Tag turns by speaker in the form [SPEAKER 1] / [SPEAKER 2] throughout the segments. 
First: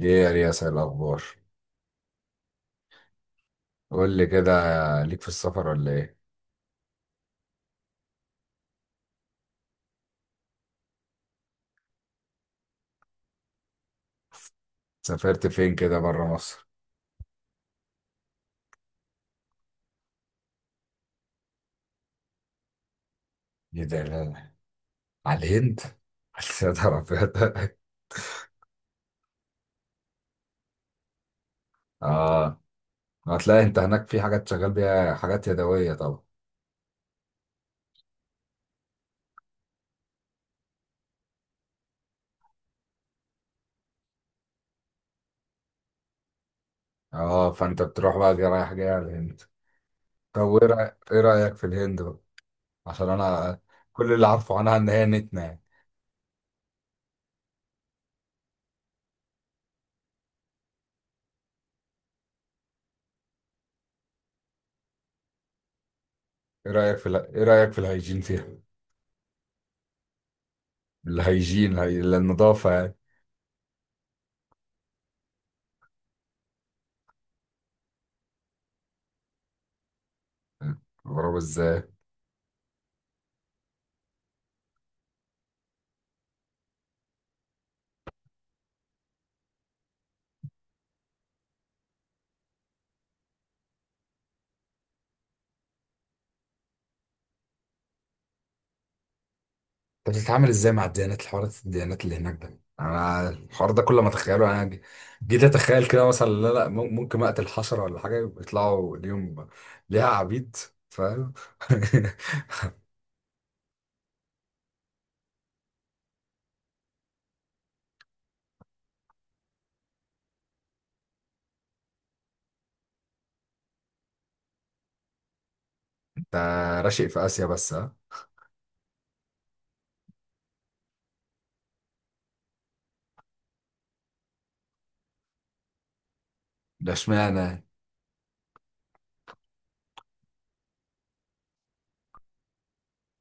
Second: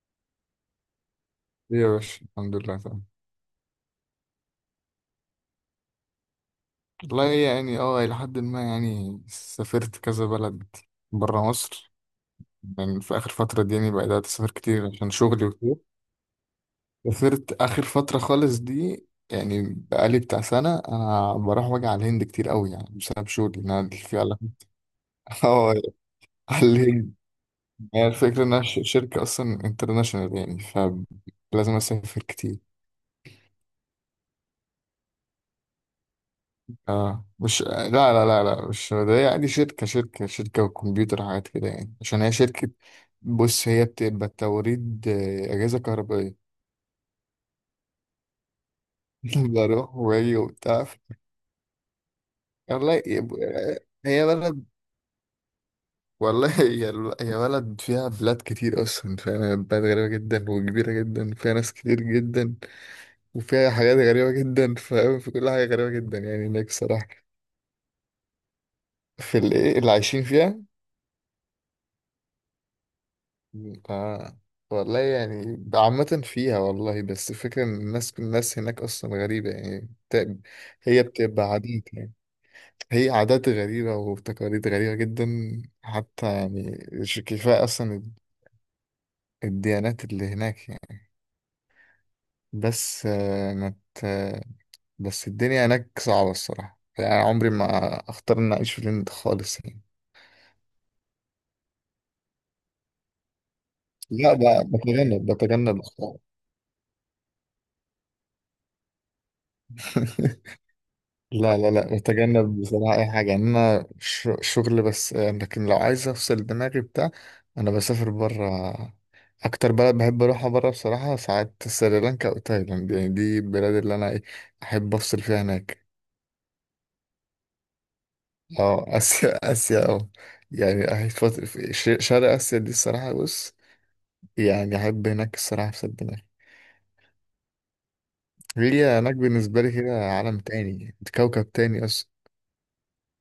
[SPEAKER 1] ايه يا رياس، إيه الاخبار؟
[SPEAKER 2] ليه يا باشا؟ الحمد لله تمام.
[SPEAKER 1] قول لي كده. ليك في السفر ولا ايه؟
[SPEAKER 2] والله يعني إلى حد ما، يعني سافرت كذا بلد برا مصر. يعني في آخر فترة دي يعني بدأت أسافر كتير عشان شغلي
[SPEAKER 1] سافرت فين
[SPEAKER 2] وكده.
[SPEAKER 1] كده بره مصر؟
[SPEAKER 2] سافرت آخر فترة خالص دي، يعني بقالي بتاع سنة أنا بروح واجي على الهند كتير أوي، يعني بسبب شغلي إن
[SPEAKER 1] ايه
[SPEAKER 2] أنا
[SPEAKER 1] ده؟
[SPEAKER 2] في
[SPEAKER 1] لا
[SPEAKER 2] على
[SPEAKER 1] لا. على
[SPEAKER 2] اه،
[SPEAKER 1] الهند؟
[SPEAKER 2] على
[SPEAKER 1] يا نهار
[SPEAKER 2] الهند.
[SPEAKER 1] أبيض.
[SPEAKER 2] يعني الفكرة إنها شركة أصلا انترناشونال، يعني فلازم أسافر كتير.
[SPEAKER 1] اه. هتلاقي انت هناك في حاجات شغال بيها، حاجات يدويه طبعا.
[SPEAKER 2] اه مش، لا، مش ده يعني. شركة شركة وكمبيوتر حاجات كده، يعني عشان هي شركة. بص، هي بتبقى توريد أجهزة كهربائية.
[SPEAKER 1] اه، فانت بتروح بقى جاي، رايح جاي على الهند؟
[SPEAKER 2] بروح وأجي
[SPEAKER 1] طب وايه
[SPEAKER 2] وبتاع.
[SPEAKER 1] إيه رايك في الهند بقى؟
[SPEAKER 2] والله
[SPEAKER 1] عشان
[SPEAKER 2] يب-
[SPEAKER 1] انا، كل
[SPEAKER 2] هي
[SPEAKER 1] اللي عارفه
[SPEAKER 2] بلد.
[SPEAKER 1] عنها ان هي نتنه يعني.
[SPEAKER 2] والله هي، هي بلد فيها بلاد كتير أصلا، فاهم؟ هي بلد غريبة جدا وكبيرة جدا، وفيها ناس كتير جدا، وفيها حاجات غريبة جدا، فاهم؟ في كل حاجة غريبة جدا يعني هناك، صراحة.
[SPEAKER 1] ايه رايك في الهيجين فيها؟
[SPEAKER 2] في الإيه اللي عايشين فيها.
[SPEAKER 1] الهيجين هي النظافه يعني.
[SPEAKER 2] آه. والله يعني عامة فيها، والله. بس الفكرة إن الناس، هناك أصلا غريبة، يعني هي
[SPEAKER 1] بيضربوا
[SPEAKER 2] بتبقى
[SPEAKER 1] ازاي؟
[SPEAKER 2] عادات يعني. هي عادات غريبة وتقاليد غريبة جدا، حتى يعني مش كفاية أصلا الديانات اللي هناك يعني. بس آه، ما ت- بس الدنيا هناك صعبة الصراحة، يعني عمري ما أختار إن أعيش في الهند خالص يعني.
[SPEAKER 1] طب بتتعامل ازاي مع الديانات، الحوارات الديانات اللي هناك؟ ده انا الحوار ده كل ما
[SPEAKER 2] لا
[SPEAKER 1] اتخيله انا
[SPEAKER 2] ب- بتجنب،
[SPEAKER 1] جيت اتخيل كده،
[SPEAKER 2] أخطاء.
[SPEAKER 1] مثلا لا لا، ممكن اقتل حشره ولا حاجه يطلعوا اليوم ليها عبيد، فاهم؟
[SPEAKER 2] لا، بتجنب بصراحة أي حاجة، يعني أنا شغل بس. لكن لو عايز أفصل دماغي بتاع أنا بسافر برا. أكتر بلد بحب أروحها برا بصراحة ساعات سريلانكا أو تايلاند، يعني دي البلاد اللي أنا إيه، أحب أفصل فيها هناك.
[SPEAKER 1] ده راشق في اسيا بس، ها؟
[SPEAKER 2] أه، آسيا. آسيا، أه. يعني أحب شرق آسيا دي الصراحة. بص، يعني أحب هناك الصراحة أفصل دماغي.
[SPEAKER 1] ده اشمعنى؟
[SPEAKER 2] هي هناك بالنسبة لي كده عالم تاني، كوكب تاني أصلا.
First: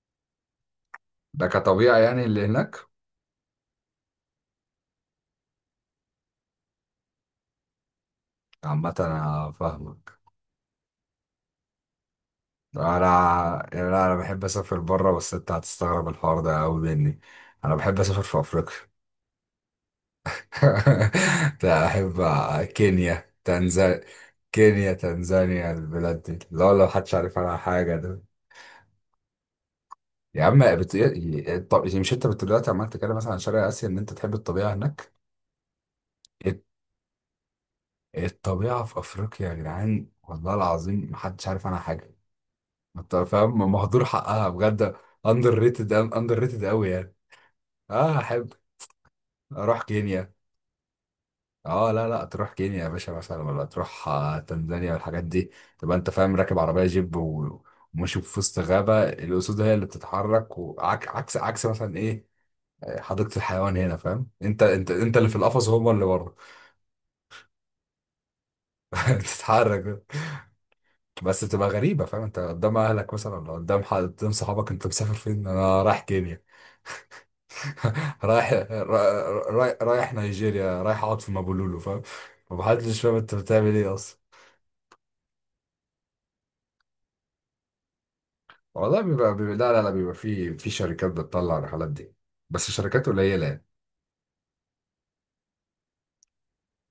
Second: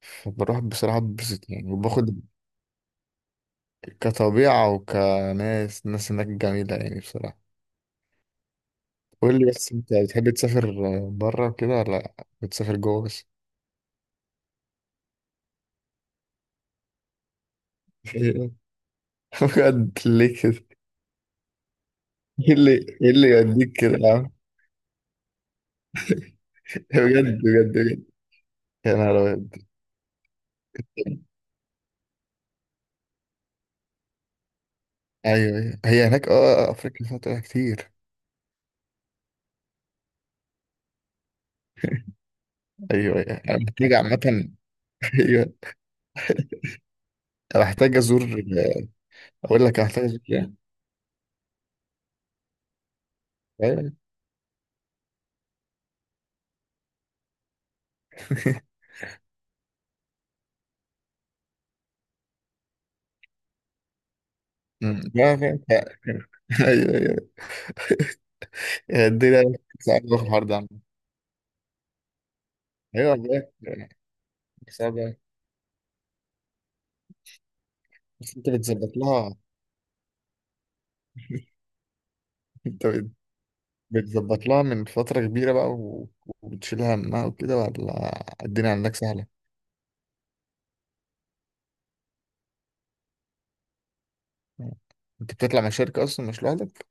[SPEAKER 2] فبروح بصراحة
[SPEAKER 1] ده
[SPEAKER 2] ببسط يعني،
[SPEAKER 1] كطبيعه
[SPEAKER 2] وباخد
[SPEAKER 1] يعني اللي هناك؟
[SPEAKER 2] كطبيعة وكناس. الناس هناك جميلة يعني، بصراحة.
[SPEAKER 1] عامه
[SPEAKER 2] قول لي،
[SPEAKER 1] انا
[SPEAKER 2] بس انت
[SPEAKER 1] فاهمك.
[SPEAKER 2] بتحب تسافر بره وكده، ولا بتسافر جوه بس؟
[SPEAKER 1] انا يعني انا بحب اسافر بره، بس انت هتستغرب الحوار ده قوي مني. انا بحب اسافر في افريقيا.
[SPEAKER 2] بجد؟ ليه كده؟
[SPEAKER 1] لا أحب
[SPEAKER 2] ايه اللي، ايه اللي
[SPEAKER 1] كينيا،
[SPEAKER 2] يوديك كده
[SPEAKER 1] تنزانيا.
[SPEAKER 2] يا عم؟
[SPEAKER 1] كينيا، تنزانيا، البلاد دي لا، لو محدش عارف
[SPEAKER 2] بجد
[SPEAKER 1] عنها
[SPEAKER 2] بجد
[SPEAKER 1] حاجة
[SPEAKER 2] بجد؟
[SPEAKER 1] ده.
[SPEAKER 2] يا نهار ابيض.
[SPEAKER 1] يا عم طب مش انت دلوقتي عمال تتكلم مثلا عن شرق آسيا ان انت تحب الطبيعة هناك؟
[SPEAKER 2] ايوه، ايوه، هي هناك، اه.
[SPEAKER 1] الت-
[SPEAKER 2] افريقيا فيها طبيعة كتير.
[SPEAKER 1] الطبيعة في أفريقيا يا جدعان، والله العظيم محدش عارف عنها حاجة. انت
[SPEAKER 2] ايوه ايوه، انا
[SPEAKER 1] فاهم،
[SPEAKER 2] محتاج
[SPEAKER 1] مهدور
[SPEAKER 2] عامة.
[SPEAKER 1] حقها بجد.
[SPEAKER 2] ايوه.
[SPEAKER 1] اندر ريتد، اندر ريتد قوي يعني.
[SPEAKER 2] أنا محتاج
[SPEAKER 1] اه،
[SPEAKER 2] ازور.
[SPEAKER 1] أحب
[SPEAKER 2] اقول لك،
[SPEAKER 1] أروح
[SPEAKER 2] أنا محتاج ازور
[SPEAKER 1] كينيا.
[SPEAKER 2] يعني.
[SPEAKER 1] اه لا لا، تروح كينيا يا باشا مثلا، ولا
[SPEAKER 2] ايوه.
[SPEAKER 1] تروح تنزانيا والحاجات دي. تبقى انت فاهم راكب عربيه جيب وماشي في وسط غابه، الاسود هي اللي بتتحرك، وعكس عكس عكس مثلا، ايه؟ حديقه الحيوان هنا، فاهم؟ انت، انت
[SPEAKER 2] أمم.
[SPEAKER 1] انت اللي في
[SPEAKER 2] لا، لا،
[SPEAKER 1] القفص
[SPEAKER 2] لا.
[SPEAKER 1] وهم اللي بره.
[SPEAKER 2] ايوه ايوه، هي الدنيا
[SPEAKER 1] بتتحرك.
[SPEAKER 2] صعبة في الحوار ده عامة.
[SPEAKER 1] بس بتبقى غريبه، فاهم؟ انت قدام اهلك
[SPEAKER 2] ايوه
[SPEAKER 1] مثلا،
[SPEAKER 2] بجد.
[SPEAKER 1] ولا قدام حد، قدام صحابك، انت مسافر
[SPEAKER 2] صعبة.
[SPEAKER 1] فين؟ انا رايح كينيا.
[SPEAKER 2] بس انت
[SPEAKER 1] رايح،
[SPEAKER 2] بتظبط لها.
[SPEAKER 1] رايح، رايح نيجيريا، رايح اقعد في مابولولو، فاهم؟
[SPEAKER 2] انت
[SPEAKER 1] ومحدش
[SPEAKER 2] بت-
[SPEAKER 1] فاهم انت بتعمل ايه اصلا.
[SPEAKER 2] بتظبط لها من فترة كبيرة بقى، و... وبتشيل همها وكده، ولا الدنيا عندك
[SPEAKER 1] والله
[SPEAKER 2] سهلة؟
[SPEAKER 1] بيبقى، لا لا لا، بيبقى في شركات بتطلع الرحلات دي. بس شركات قليله يعني.
[SPEAKER 2] انت بتطلع مع شركة اصلا مش لوحدك؟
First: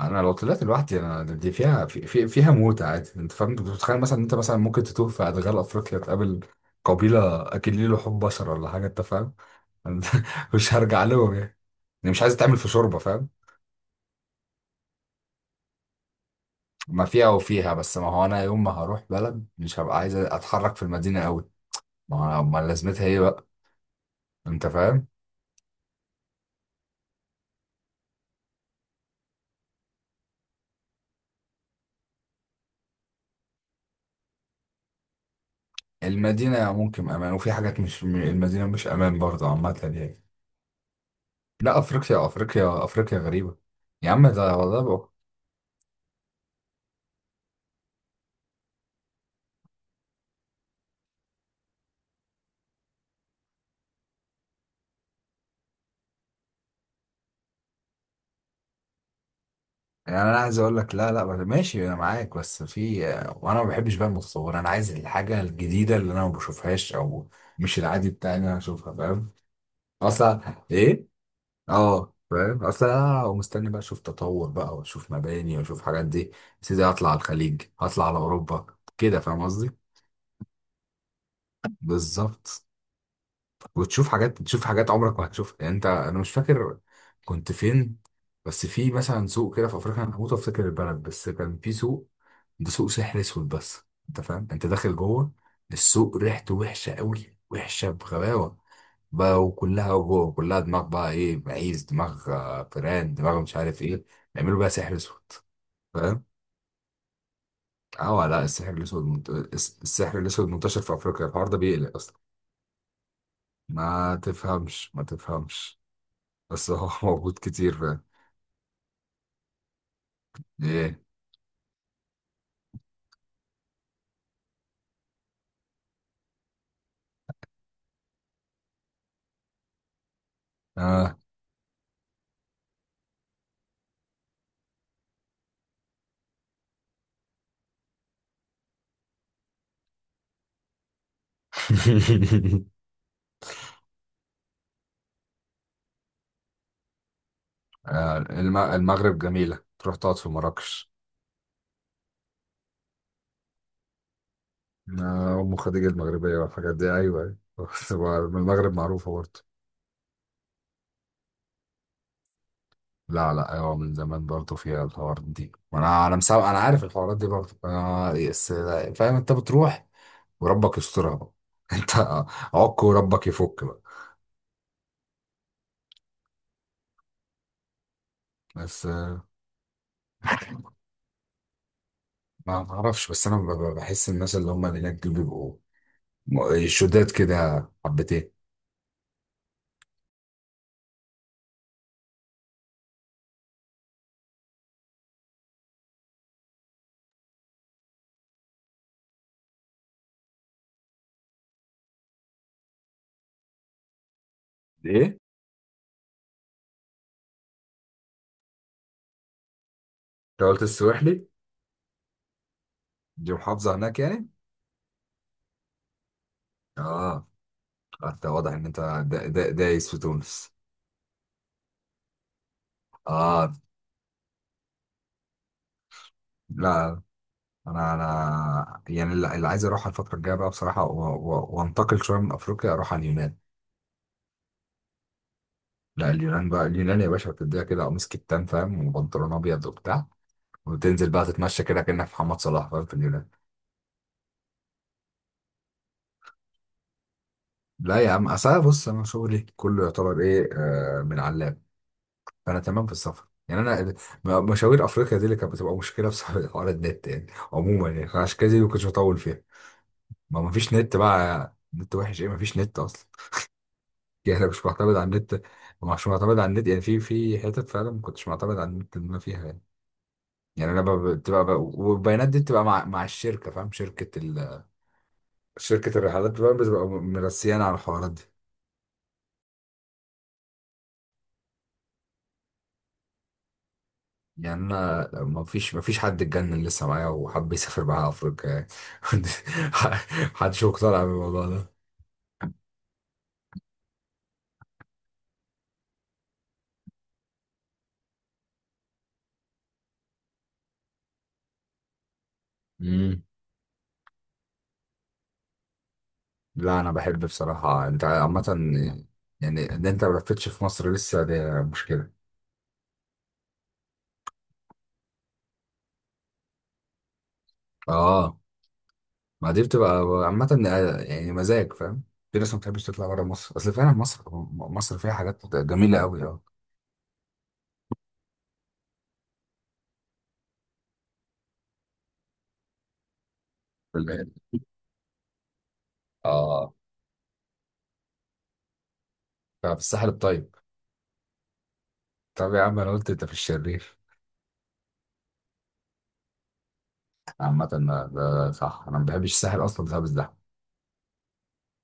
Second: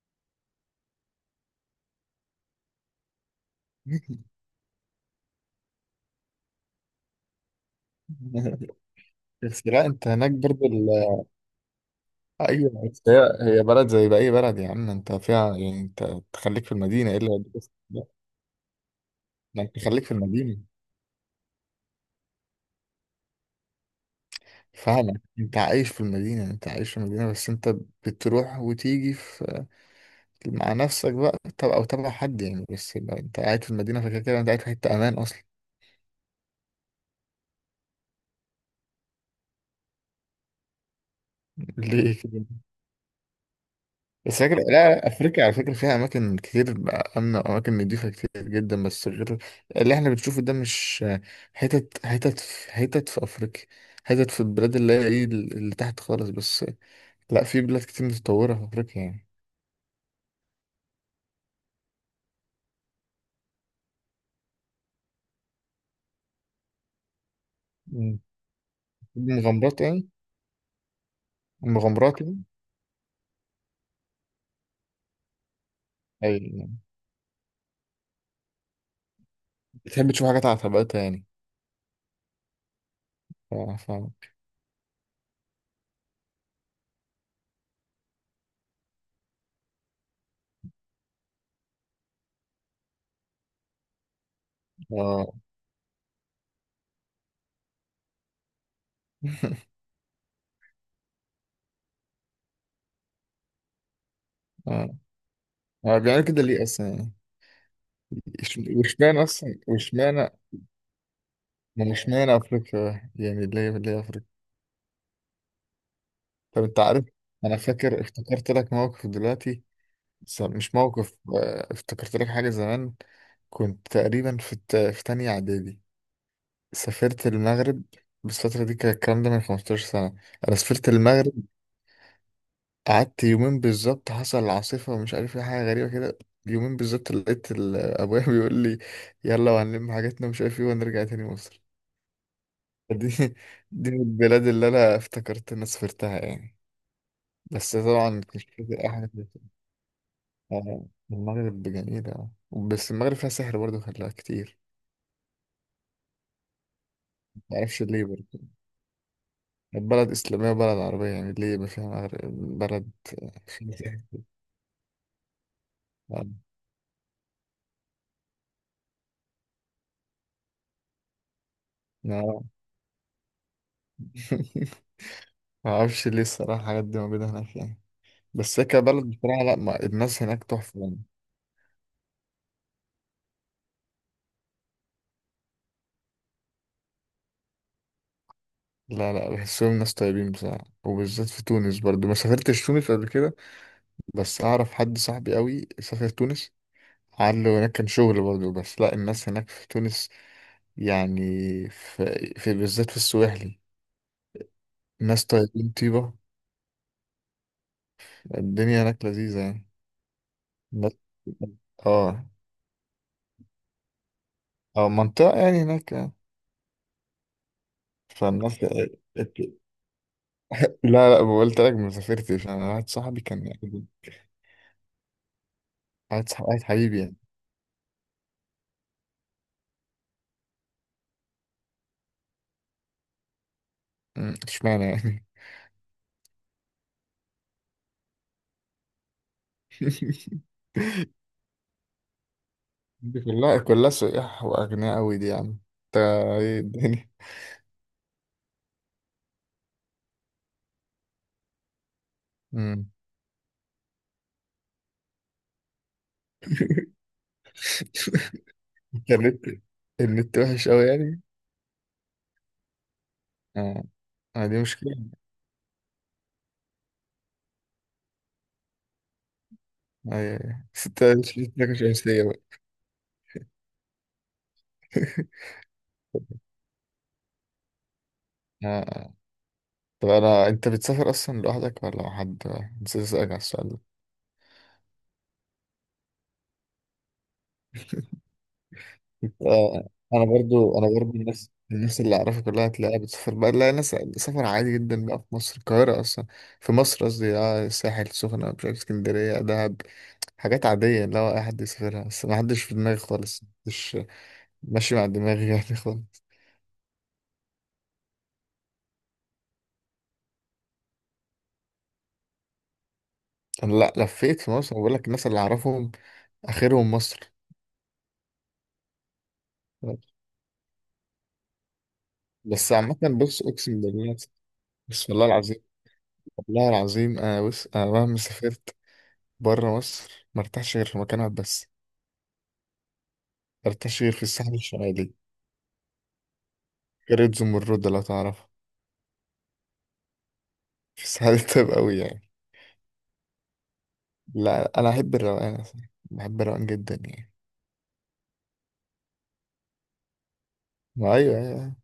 [SPEAKER 1] انا لو طلعت لوحدي، انا دي فيها، في في فيها موت عادي. انت فاهم، انت بتتخيل مثلا انت، مثلا ممكن تتوه في ادغال افريقيا، تقابل قبيله اكلين لحوم بشر ولا حاجه، انت فاهم؟
[SPEAKER 2] بس لا انت هناك برضه
[SPEAKER 1] مش
[SPEAKER 2] ال...
[SPEAKER 1] هرجع لهم يعني. يعني مش عايز اتعمل في
[SPEAKER 2] ايوه،
[SPEAKER 1] شوربه،
[SPEAKER 2] بس هي،
[SPEAKER 1] فاهم؟
[SPEAKER 2] هي بلد زي باقي بلد يا عم، انت فيها يعني. انت تخليك في
[SPEAKER 1] ما
[SPEAKER 2] المدينة، ايه
[SPEAKER 1] فيها
[SPEAKER 2] اللي هيديك؟ بس
[SPEAKER 1] وفيها، بس
[SPEAKER 2] لا،
[SPEAKER 1] ما هو انا يوم ما هروح بلد
[SPEAKER 2] ده انت
[SPEAKER 1] مش هبقى
[SPEAKER 2] خليك في
[SPEAKER 1] عايز
[SPEAKER 2] المدينة.
[SPEAKER 1] اتحرك في المدينه قوي. ما هو ما لازمتها ايه بقى؟ انت فاهم.
[SPEAKER 2] فاهمك، انت عايش في المدينة، انت عايش في المدينة. بس انت بتروح وتيجي في، مع نفسك بقى، طب او تبع حد يعني. بس لو انت قاعد في المدينه فكده كده انت قاعد في حته امان اصلا.
[SPEAKER 1] المدينه ممكن امان، وفي حاجات مش المدينه مش امان برضه عامه يعني. لا
[SPEAKER 2] ليه
[SPEAKER 1] افريقيا،
[SPEAKER 2] كده؟
[SPEAKER 1] افريقيا، افريقيا غريبه. يا عم
[SPEAKER 2] بس فاكر،
[SPEAKER 1] ده والله
[SPEAKER 2] لا،
[SPEAKER 1] بقى.
[SPEAKER 2] افريقيا على فكره فيها اماكن كتير امنه، واماكن نضيفه كتير جدا، بس غير اللي احنا بنشوفه ده. مش حتت، في حتت في افريقيا، حتت في البلاد اللي هي ايه، اللي تحت خالص بس. لا، في بلاد كتير متطوره في افريقيا يعني.
[SPEAKER 1] يعني انا عايز اقول لك، لا لا ماشي انا معاك، بس في. وانا ما بحبش بقى المتصور، انا عايز الحاجه الجديده اللي انا ما بشوفهاش، او مش العادي
[SPEAKER 2] مم.
[SPEAKER 1] بتاعي ان انا اشوفها، فاهم؟
[SPEAKER 2] مغامرات يعني،
[SPEAKER 1] اصلا، ايه؟ اه،
[SPEAKER 2] مغامرات يعني.
[SPEAKER 1] فاهم اصلا. انا مستني بقى اشوف تطور بقى، واشوف مباني واشوف حاجات، دي يا
[SPEAKER 2] أي يعني.
[SPEAKER 1] سيدي هطلع على الخليج، هطلع على اوروبا، كده فاهم قصدي.
[SPEAKER 2] بتحب تشوف حاجات على طبقتها يعني.
[SPEAKER 1] بالظبط.
[SPEAKER 2] ف... ف...
[SPEAKER 1] وتشوف حاجات عمرك ما هتشوفها يعني. انت، انا مش فاكر كنت فين، بس في مثلا سوق كده في افريقيا، انا هموت افتكر البلد، بس كان في سوق، ده سوق سحر اسود بس. انت فاهم، انت داخل جوه
[SPEAKER 2] آه.
[SPEAKER 1] السوق، ريحته وحشه قوي، وحشه بغباوه بقى، وكلها جوه كلها دماغ بقى، ايه، معيز دماغ، فيران دماغ، مش عارف ايه، بيعملوا بقى سحر اسود.
[SPEAKER 2] هو بيعمل
[SPEAKER 1] فاهم؟
[SPEAKER 2] كده ليه اصلا يعني؟
[SPEAKER 1] اه، لا، السحر الاسود
[SPEAKER 2] واشمعنى اصلا؟
[SPEAKER 1] السحر
[SPEAKER 2] واشمعنى،
[SPEAKER 1] الاسود منتشر في افريقيا، الحوار ده
[SPEAKER 2] ما
[SPEAKER 1] بيقلق اصلا.
[SPEAKER 2] اشمعنى افريقيا يعني؟ ليه، ليه
[SPEAKER 1] ما
[SPEAKER 2] افريقيا؟
[SPEAKER 1] تفهمش، ما تفهمش.
[SPEAKER 2] طب
[SPEAKER 1] بس
[SPEAKER 2] انت
[SPEAKER 1] هو
[SPEAKER 2] عارف،
[SPEAKER 1] موجود
[SPEAKER 2] انا
[SPEAKER 1] كتير،
[SPEAKER 2] فاكر،
[SPEAKER 1] فاهم؟
[SPEAKER 2] افتكرت لك موقف دلوقتي، بس مش
[SPEAKER 1] ايه.
[SPEAKER 2] موقف. افتكرت لك حاجه زمان. كنت تقريبا في في تانية اعدادي، سافرت المغرب. بس الفترة دي كان الكلام ده من 15 سنة. أنا سافرت
[SPEAKER 1] اه.
[SPEAKER 2] المغرب، قعدت يومين بالظبط، حصل العاصفة ومش عارف ايه، حاجة غريبة كده. يومين بالظبط لقيت أبويا بيقول لي يلا، وهنلم حاجاتنا ومش عارف ايه، ونرجع تاني مصر. دي دي من البلاد اللي انا افتكرت اني سافرتها يعني، بس طبعا مش فاكر اي حاجه
[SPEAKER 1] المغرب
[SPEAKER 2] فيها.
[SPEAKER 1] جميلة، تروح تقعد في مراكش.
[SPEAKER 2] المغرب جميله، آه. بس المغرب فيها سحر برضه، خلاها كتير.
[SPEAKER 1] أم خديجة المغربية والحاجات دي، أيوة أيوة.
[SPEAKER 2] معرفش
[SPEAKER 1] بس
[SPEAKER 2] ليه
[SPEAKER 1] هو من
[SPEAKER 2] برضه،
[SPEAKER 1] المغرب معروفة برضه.
[SPEAKER 2] بلد اسلاميه وبلد عربيه، يعني ليه ما فيها؟ مغرب بلد
[SPEAKER 1] لا لا،
[SPEAKER 2] فيها
[SPEAKER 1] أيوة، من
[SPEAKER 2] سحر.
[SPEAKER 1] زمان برضه فيها الحوارات دي، وأنا أنا
[SPEAKER 2] آه.
[SPEAKER 1] مسا... أنا عارف الحوارات دي برضه، بس لا، فاهم أنت بتروح. وربك يسترها بقى، أنت
[SPEAKER 2] آه.
[SPEAKER 1] عك، وربك يفك بقى.
[SPEAKER 2] معرفش ليه الصراحه الحاجات دي موجوده هناك يعني. بس هي
[SPEAKER 1] بس
[SPEAKER 2] كبلد بصراحه، لا، ما الناس هناك تحفه يعني.
[SPEAKER 1] ما أعرفش، بس أنا بحس الناس اللي هم اللي هناك دول بيبقوا شداد كده حبتين.
[SPEAKER 2] لا، بحسهم ناس طيبين بصراحة، وبالذات في تونس. برضو ما سافرتش تونس قبل كده، بس أعرف حد صاحبي قوي سافر تونس، عنده هناك كان شغل برضه. بس لا، الناس هناك في تونس يعني، في, في بالذات في السواحلي،
[SPEAKER 1] ايه؟
[SPEAKER 2] الناس طيبين، طيبة الدنيا هناك، لذيذة يعني.
[SPEAKER 1] انت قلت
[SPEAKER 2] الناس،
[SPEAKER 1] السويحلي؟
[SPEAKER 2] اه،
[SPEAKER 1] دي محافظة هناك يعني؟
[SPEAKER 2] اه، منطقة يعني هناك يعني.
[SPEAKER 1] اه. انت واضح
[SPEAKER 2] فالناس،
[SPEAKER 1] ان انت دايس في تونس.
[SPEAKER 2] لا، قلت لك ما سافرتش، انا واحد صاحبي كان
[SPEAKER 1] اه.
[SPEAKER 2] يعني، واحد صاحبي واحد حبيبي
[SPEAKER 1] لا،
[SPEAKER 2] يعني.
[SPEAKER 1] انا يعني، اللي عايز اروح الفترة الجاية بقى بصراحة، وانتقل شوية من افريقيا، اروح على اليونان.
[SPEAKER 2] أمم، اشمعنى يعني؟
[SPEAKER 1] لا اليونان بقى، اليونان يا باشا بتديها كده قميص كتان، فاهم، وبنطلون ابيض وبتاع، وتنزل بقى تتمشى كده كأنك محمد صلاح، فاهم، في
[SPEAKER 2] دي
[SPEAKER 1] اليونان.
[SPEAKER 2] كلها، كلها سياح واغنياء قوي دي يا عم انت. ايه الدنيا.
[SPEAKER 1] لا يا عم، اصل أنا بص، انا شغلي كله يعتبر ايه من علام. انا
[SPEAKER 2] أمم.
[SPEAKER 1] تمام في السفر، يعني انا مشاوير افريقيا دي اللي كانت بتبقى مشكله بسبب حوار النت يعني. عموما يعني عشان كده دي ما كنتش بطول فيها.
[SPEAKER 2] النت، النت
[SPEAKER 1] ما
[SPEAKER 2] وحش
[SPEAKER 1] فيش
[SPEAKER 2] قوي
[SPEAKER 1] نت
[SPEAKER 2] يعني.
[SPEAKER 1] بقى، نت وحش ايه، ما فيش نت اصلا.
[SPEAKER 2] آه.
[SPEAKER 1] يعني
[SPEAKER 2] آه،
[SPEAKER 1] انا
[SPEAKER 2] دي
[SPEAKER 1] مش
[SPEAKER 2] مشكلة.
[SPEAKER 1] معتمد على النت. مش معتمد على النت، يعني في حتت فعلا ما كنتش معتمد على النت اللي انا فيها يعني.
[SPEAKER 2] أيوة أيوة،
[SPEAKER 1] يعني انا
[SPEAKER 2] بس أنت
[SPEAKER 1] بتبقى
[SPEAKER 2] شكلك مش شمسية
[SPEAKER 1] والبيانات دي
[SPEAKER 2] بقى.
[SPEAKER 1] بتبقى مع الشركه، فاهم، شركه الرحلات بقى بتبقى مرسيانه على الحوارات دي.
[SPEAKER 2] آه. آه. طب أنا، أنت بتسافر أصلا لوحدك ولا مع حد؟ نسيت أسألك على السؤال ده.
[SPEAKER 1] يعني انا ما فيش حد اتجنن لسه معايا وحب يسافر معايا افريقيا يعني.
[SPEAKER 2] أنت. أنا
[SPEAKER 1] محدش
[SPEAKER 2] برضو،
[SPEAKER 1] مقتنع بالموضوع
[SPEAKER 2] الناس،
[SPEAKER 1] ده.
[SPEAKER 2] الناس اللي أعرفها كلها تلاقيها بتسافر بقى، لا، ناس سفر عادي جدا بقى في مصر، القاهرة أصلا. في مصر قصدي، آه، الساحل، السخنة، مش عارف، اسكندرية، دهب. حاجات عادية اللي هو أي حد يسافرها، بس ما حدش في دماغي
[SPEAKER 1] امم.
[SPEAKER 2] خالص، مش ماشي مع دماغي يعني خالص.
[SPEAKER 1] لا انا بحب بصراحه، انت عامه يعني، ان انت ما لفتش في مصر لسه دي مشكله.
[SPEAKER 2] أنا لا، لفيت في مصر، بقول لك الناس اللي أعرفهم آخرهم مصر.
[SPEAKER 1] اه. ما دي بتبقى عامه يعني، مزاج، فاهم. في ناس ما
[SPEAKER 2] بس
[SPEAKER 1] بتحبش
[SPEAKER 2] عامة،
[SPEAKER 1] تطلع بره
[SPEAKER 2] بص،
[SPEAKER 1] مصر، اصل
[SPEAKER 2] أقسم
[SPEAKER 1] فعلا
[SPEAKER 2] بالله،
[SPEAKER 1] مصر، مصر فيها
[SPEAKER 2] بسم الله
[SPEAKER 1] حاجات
[SPEAKER 2] العظيم،
[SPEAKER 1] جميله قوي، اه.
[SPEAKER 2] والله العظيم. أنا بص، أنا مهما سافرت برا مصر، مرتاحش غير في مكان واحد بس، مرتاحش غير في
[SPEAKER 1] بالبعد.
[SPEAKER 2] الساحل الشمالي،
[SPEAKER 1] اه.
[SPEAKER 2] قرية زمرد لو تعرفها.
[SPEAKER 1] طب الساحل الطيب؟
[SPEAKER 2] في الساحل الطيب أوي يعني.
[SPEAKER 1] طب يا عم، انا قلت انت في الشرير.
[SPEAKER 2] لا أنا أحب الروقان أصلا، بحب الروقان جدا يعني.
[SPEAKER 1] عامة ده، ده صح، انا ما بحبش الساحل اصلا بسبب الزحمة.
[SPEAKER 2] ما أيوه، أيوة. أيوه.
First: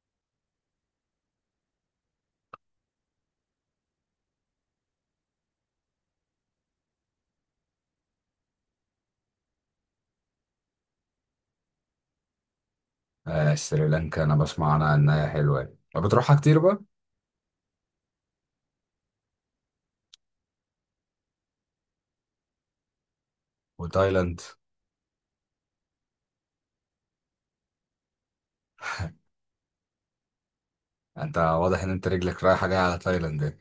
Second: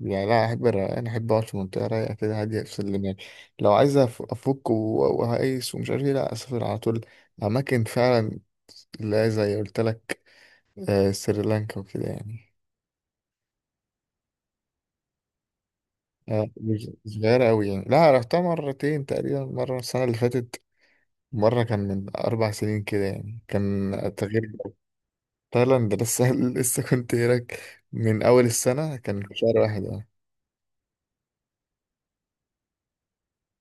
[SPEAKER 2] يعني لا أحب الروقان، أحب أقعد في منطقة رايقة كده، هادية، أفصل دماغي. لو عايز أفك، و- وهقيس ومش عارف إيه، لا، أسافر على طول أماكن فعلا. لا زي قلت لك، سريلانكا وكده يعني.
[SPEAKER 1] آه، سريلانكا، انا بسمع عنها انها حلوه يعني. طب بتروحها
[SPEAKER 2] آه،
[SPEAKER 1] كتير بقى؟
[SPEAKER 2] مش صغيرة أوي يعني، لا، رحتها مرتين تقريبا، مرة السنة اللي فاتت، مرة كان من 4 سنين كده يعني، كان
[SPEAKER 1] وتايلاند؟
[SPEAKER 2] تغيير جو. تايلاند لسه، لسه كنت هناك من أول السنة، كان في شهر واحد يعني.
[SPEAKER 1] انت واضح ان انت رجلك رايحه جايه على تايلاند يعني.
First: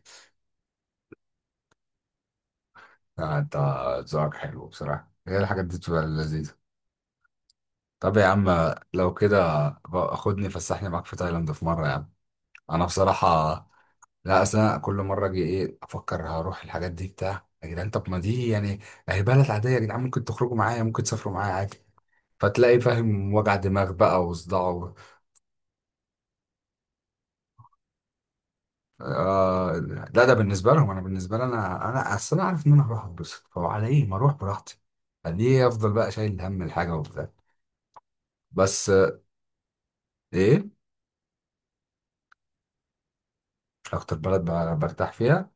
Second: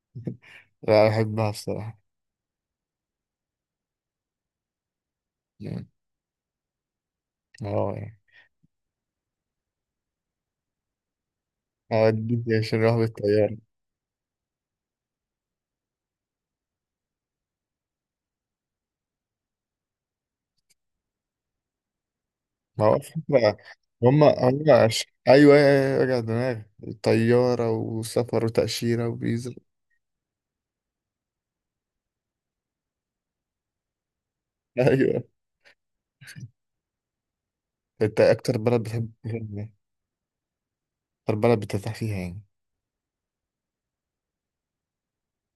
[SPEAKER 2] لا أحبها بصراحة
[SPEAKER 1] آه، انت ذوقك حلو بصراحه، هي الحاجات دي
[SPEAKER 2] يعني،
[SPEAKER 1] بتبقى لذيذه.
[SPEAKER 2] اه
[SPEAKER 1] طب
[SPEAKER 2] يعني.
[SPEAKER 1] يا عم لو كده بقى خدني فسحني معاك في تايلاند في مره يا عم.
[SPEAKER 2] أوديك عشان
[SPEAKER 1] انا
[SPEAKER 2] نروح
[SPEAKER 1] بصراحه،
[SPEAKER 2] بالطيارة.
[SPEAKER 1] لا اصل انا كل مره اجي ايه افكر هروح الحاجات دي بتاع يا جدعان، طب ما دي يعني هي بلد عاديه يا جدعان، ممكن تخرجوا معايا، ممكن تسافروا معايا عادي. فتلاقي
[SPEAKER 2] ما هو
[SPEAKER 1] فاهم وجع
[SPEAKER 2] فكرة،
[SPEAKER 1] دماغ بقى
[SPEAKER 2] هما هما
[SPEAKER 1] وصداع.
[SPEAKER 2] أيوه أيوه، أيوة، وجع دماغ، طيارة وسفر وتأشيرة وفيزا.
[SPEAKER 1] آه. لا ده بالنسبه لهم، انا بالنسبه لي، انا اصل انا عارف ان انا هروح اتبسط، فعلى ايه ما اروح براحتي؟
[SPEAKER 2] أيوه.
[SPEAKER 1] ليه افضل بقى شايل هم الحاجه وبتاع؟
[SPEAKER 2] أنت أكتر بلد
[SPEAKER 1] بس
[SPEAKER 2] بتحب،
[SPEAKER 1] ايه،
[SPEAKER 2] أكتر بلد بترتاح فيها يعني.
[SPEAKER 1] اكتر بلد برتاح فيها،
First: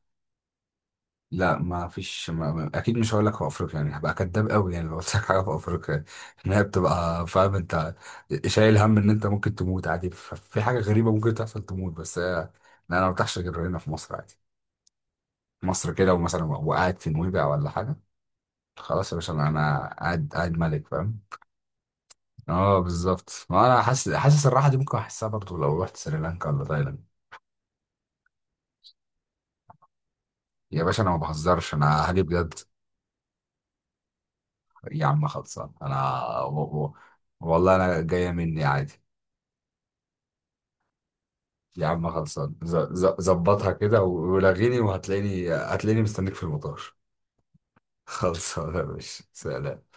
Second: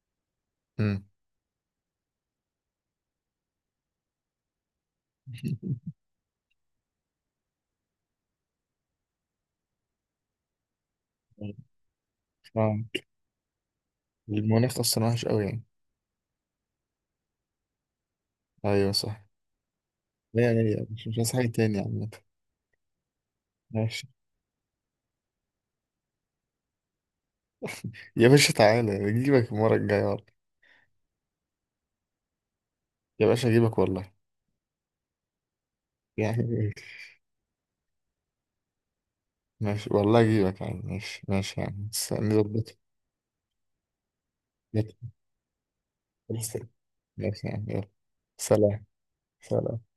[SPEAKER 2] مم.
[SPEAKER 1] لا ما فيش، اكيد مش هقول لك في افريقيا يعني، هبقى كداب قوي يعني لو قلت لك حاجه في افريقيا ان هي بتبقى، فاهم انت شايل هم ان انت ممكن تموت عادي، في حاجه غريبه ممكن تحصل تموت، بس لا
[SPEAKER 2] اه،
[SPEAKER 1] انا ما برتاحش غير هنا في مصر عادي.
[SPEAKER 2] المناخ اصلا وحش قوي يعني.
[SPEAKER 1] مصر كده، ومثلا وقاعد في نويبع ولا حاجه،
[SPEAKER 2] ايوه
[SPEAKER 1] خلاص يا
[SPEAKER 2] صح.
[SPEAKER 1] باشا، انا قاعد،
[SPEAKER 2] لا
[SPEAKER 1] قاعد
[SPEAKER 2] يعني،
[SPEAKER 1] ملك،
[SPEAKER 2] يعني مش، مش
[SPEAKER 1] فاهم.
[SPEAKER 2] عايز حاجه تاني عامة.
[SPEAKER 1] اه بالظبط، ما انا
[SPEAKER 2] ماشي.
[SPEAKER 1] حاسس، حاسس الراحه دي ممكن احسها برضو لو رحت سريلانكا ولا تايلاند.
[SPEAKER 2] يا باشا تعالى اجيبك المره الجايه والله.
[SPEAKER 1] يا باشا انا ما بهزرش، انا هاجي بجد.
[SPEAKER 2] يا باشا اجيبك والله
[SPEAKER 1] يا عم خلصان، انا
[SPEAKER 2] يعني.
[SPEAKER 1] والله انا جايه مني عادي.
[SPEAKER 2] ماشي، والله اجيبك يعني، ماشي، ماشي
[SPEAKER 1] يا
[SPEAKER 2] يعني،
[SPEAKER 1] عم خلصان،
[SPEAKER 2] نظبط.
[SPEAKER 1] ظبطها كده، ولغيني،
[SPEAKER 2] ماشي
[SPEAKER 1] وهتلاقيني، هتلاقيني مستنيك
[SPEAKER 2] يا
[SPEAKER 1] في
[SPEAKER 2] عم.
[SPEAKER 1] المطار.
[SPEAKER 2] ماشي يعني، يلا.
[SPEAKER 1] خلصان يا
[SPEAKER 2] سلام.
[SPEAKER 1] باشا،
[SPEAKER 2] سلام.
[SPEAKER 1] سلام.